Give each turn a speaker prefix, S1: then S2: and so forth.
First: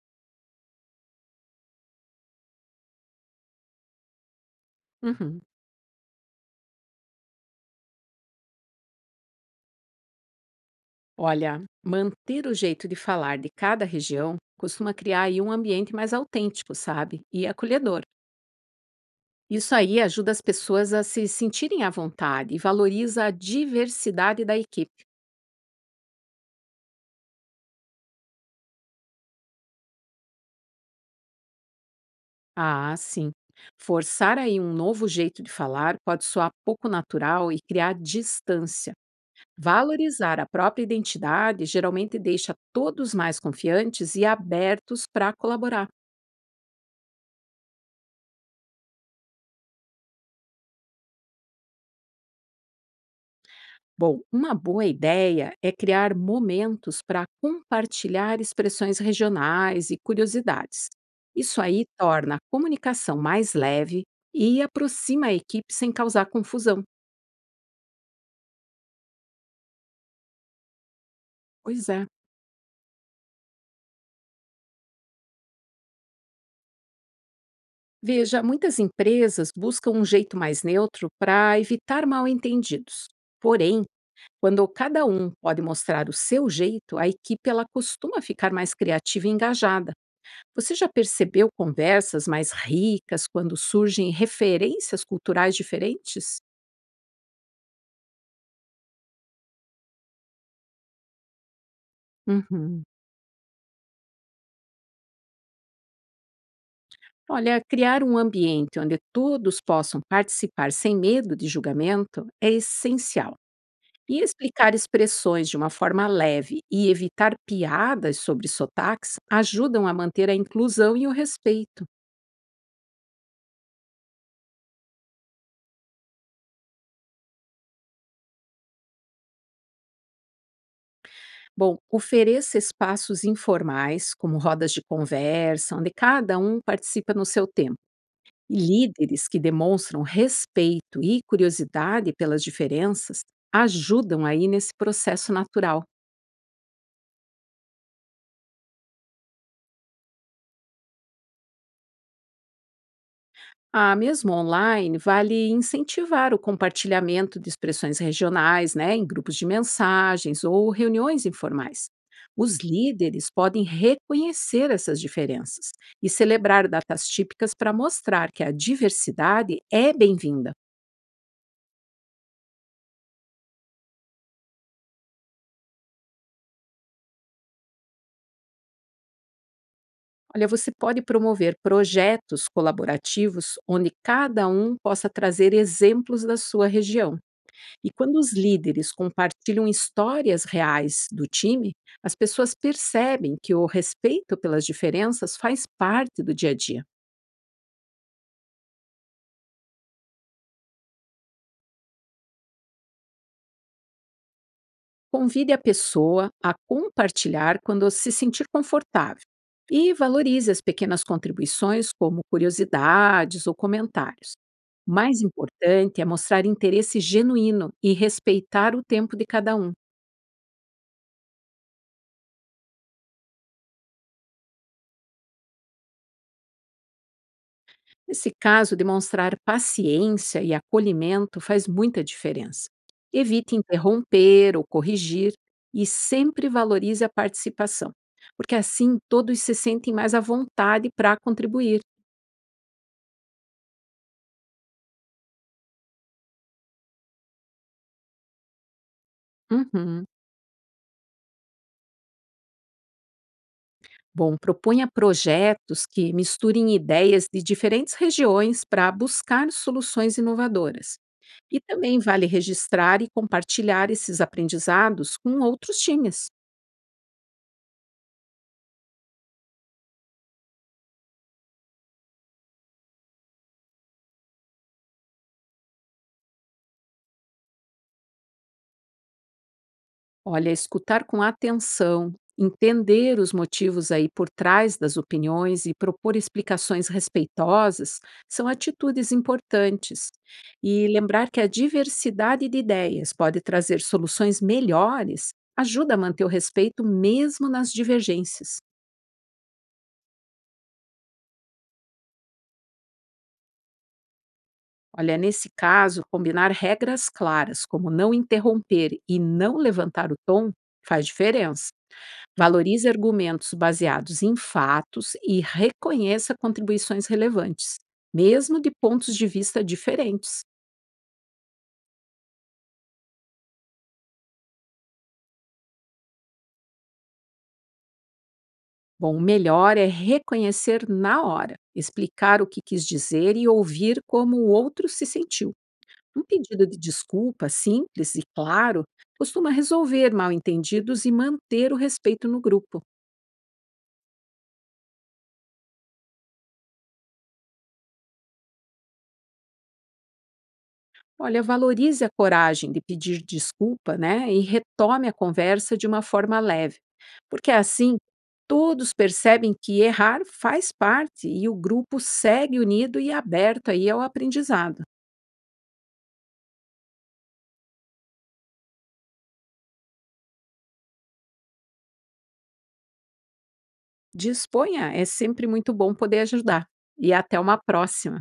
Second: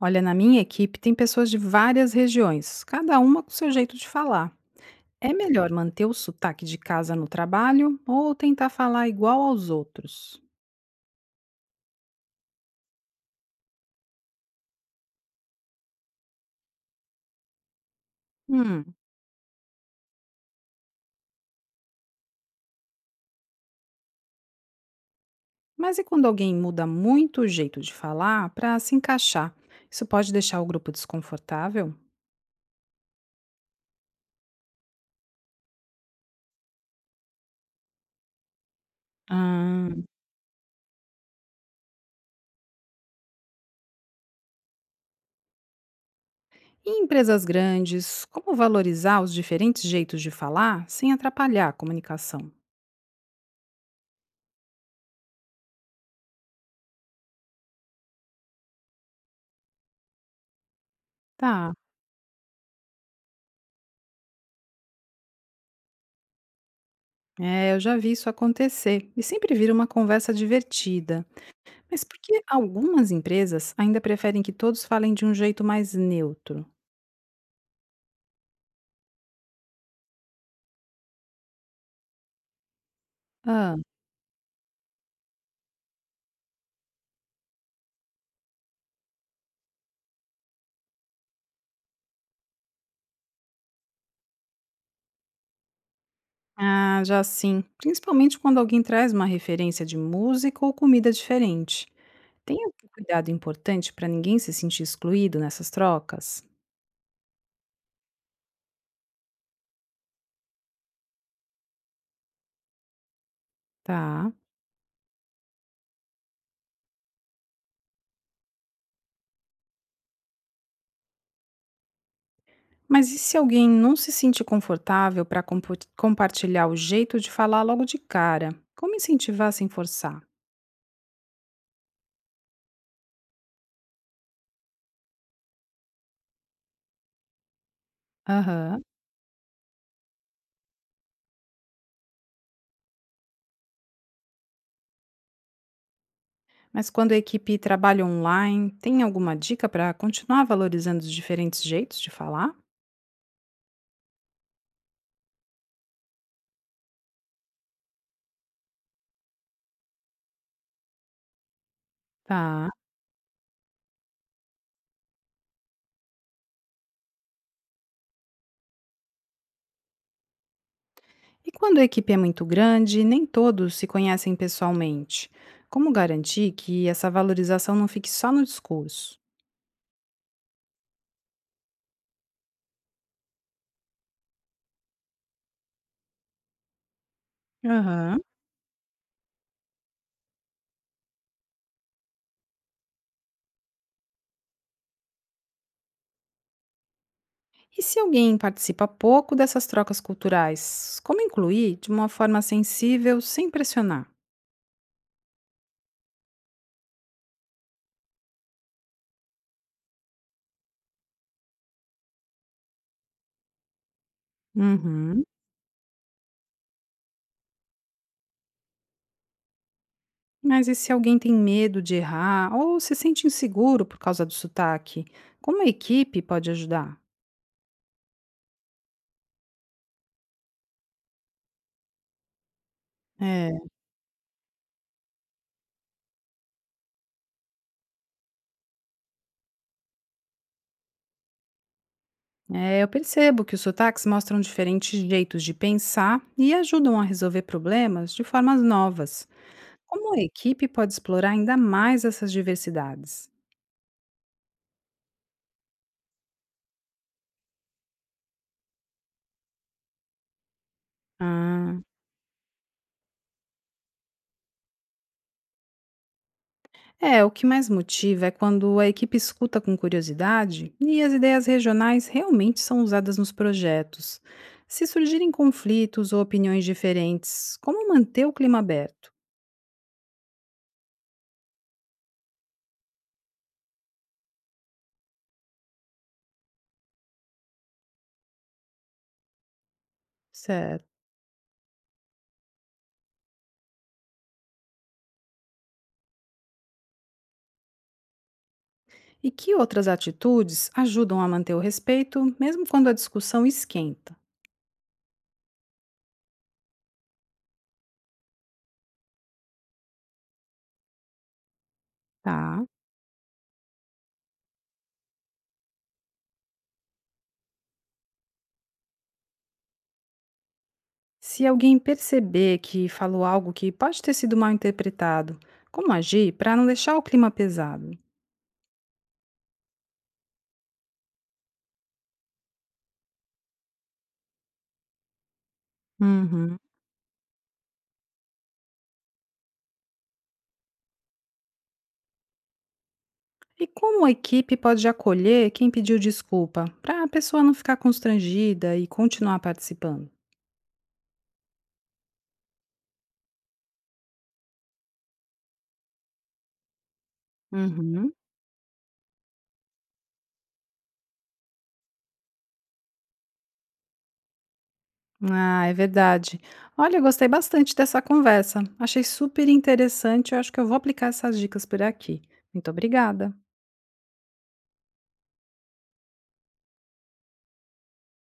S1: Olha, na minha equipe tem pessoas de várias regiões, cada uma com seu jeito de falar. É
S2: Uhum.
S1: melhor manter o sotaque de casa no trabalho ou tentar falar igual aos outros?
S2: Olha, manter o jeito de falar de cada região costuma criar aí um ambiente mais autêntico, sabe? E acolhedor.
S1: Hum,
S2: Isso aí ajuda as pessoas a se sentirem à vontade e valoriza a diversidade da equipe.
S1: mas e quando alguém muda muito o jeito de falar para se encaixar? Isso pode deixar o grupo desconfortável?
S2: Ah, sim. Forçar aí um novo jeito de falar pode soar pouco natural e criar distância.
S1: Ah,
S2: Valorizar a própria identidade geralmente deixa todos mais confiantes e abertos para colaborar.
S1: e em empresas grandes, como valorizar os diferentes jeitos de falar sem atrapalhar a comunicação?
S2: Bom, uma boa ideia é criar momentos para compartilhar expressões regionais e curiosidades. Isso
S1: Tá,
S2: aí torna a comunicação mais leve e aproxima a equipe sem causar confusão.
S1: é, eu já vi isso acontecer e sempre vira uma conversa divertida.
S2: Pois
S1: Mas
S2: é.
S1: por que algumas empresas ainda preferem que todos falem de um jeito mais neutro?
S2: Veja, muitas empresas buscam um jeito mais neutro para evitar mal-entendidos.
S1: Ah,
S2: Porém, quando cada um pode mostrar o seu jeito, a equipe ela costuma ficar mais criativa e engajada. Você já percebeu conversas mais ricas quando surgem referências culturais diferentes?
S1: ah, já sim. Principalmente quando alguém traz uma referência de música ou comida diferente. Tem
S2: Uhum.
S1: algum cuidado importante para ninguém se sentir excluído nessas trocas?
S2: Olha, criar um ambiente onde todos possam participar sem medo de julgamento é essencial. E
S1: Tá.
S2: explicar expressões de uma forma leve e evitar piadas sobre sotaques ajudam a manter a inclusão e o respeito.
S1: Mas e se alguém não se sente confortável para compartilhar o jeito de falar logo de cara? Como incentivar sem forçar?
S2: Bom, ofereça espaços informais, como rodas de conversa, onde cada um participa no seu tempo. E
S1: Aham.
S2: líderes que demonstram respeito e curiosidade pelas diferenças ajudam aí nesse processo natural.
S1: Mas quando a equipe trabalha online, tem alguma dica para continuar valorizando os diferentes jeitos de falar?
S2: Ah, mesmo online, vale incentivar o compartilhamento de expressões regionais, né, em grupos de mensagens ou reuniões informais. Os
S1: Tá.
S2: líderes podem reconhecer essas diferenças e celebrar datas típicas para mostrar que a diversidade é bem-vinda.
S1: E quando a equipe é muito grande, e nem todos se conhecem pessoalmente. Como garantir que essa valorização não fique só no discurso?
S2: Olha, você pode promover projetos colaborativos onde cada um possa trazer exemplos da sua região. E quando
S1: Aham.
S2: os líderes compartilham histórias reais do time, as pessoas percebem que o respeito pelas diferenças faz parte do dia a dia.
S1: E se alguém participa pouco dessas trocas culturais, como incluir de uma forma sensível, sem pressionar?
S2: Convide a pessoa a compartilhar quando se sentir confortável e valorize as pequenas contribuições, como curiosidades ou comentários. O mais
S1: Uhum.
S2: importante é mostrar interesse genuíno e respeitar o tempo de cada um.
S1: Mas e se alguém tem medo de errar ou se sente inseguro por causa do sotaque? Como a equipe pode ajudar?
S2: Nesse caso, demonstrar paciência e acolhimento faz muita diferença. Evite
S1: É,
S2: interromper ou corrigir e sempre valorize a participação, porque assim todos se sentem mais à vontade para contribuir.
S1: é, eu percebo que os sotaques mostram diferentes jeitos de pensar e ajudam a resolver problemas de formas novas.
S2: Uhum.
S1: Como a equipe pode explorar ainda mais essas diversidades?
S2: Bom, propunha projetos que misturem ideias de diferentes regiões para buscar soluções inovadoras. E
S1: Ah,
S2: também vale registrar e compartilhar esses aprendizados com outros times.
S1: é, o que mais motiva é quando a equipe escuta com curiosidade e as ideias regionais realmente são usadas nos projetos. Se surgirem conflitos ou opiniões diferentes, como manter o clima aberto?
S2: Olha, escutar com atenção, entender os motivos aí por trás das opiniões e propor explicações respeitosas são atitudes importantes. E
S1: Certo.
S2: lembrar que a diversidade de ideias pode trazer soluções melhores ajuda a manter o respeito mesmo nas divergências.
S1: E que outras atitudes ajudam a manter o respeito, mesmo quando a discussão esquenta?
S2: Olha, nesse caso, combinar regras claras, como não interromper e não levantar o tom, faz diferença.
S1: Tá.
S2: Valorize argumentos baseados em fatos e reconheça contribuições relevantes, mesmo de pontos de vista diferentes.
S1: Se alguém perceber que falou algo que pode ter sido mal interpretado, como agir para não deixar o clima pesado?
S2: Bom, o melhor é reconhecer na hora, explicar o que quis dizer e ouvir como o outro se sentiu. Um
S1: Uhum.
S2: pedido de desculpa simples e claro costuma resolver mal-entendidos e manter o respeito no grupo.
S1: E como a equipe pode acolher quem pediu desculpa, para a pessoa não ficar constrangida e continuar participando?
S2: Olha, valorize a coragem de pedir desculpa, né? E retome a conversa de uma forma leve. Porque é assim,
S1: Uhum.
S2: todos percebem que errar faz parte e o grupo segue unido e aberto aí ao aprendizado.
S1: Ah, é verdade. Olha, eu gostei bastante dessa conversa. Achei super interessante. Eu acho que eu vou aplicar essas dicas por aqui. Muito obrigada.
S2: Disponha, é sempre muito bom poder ajudar. E até uma próxima.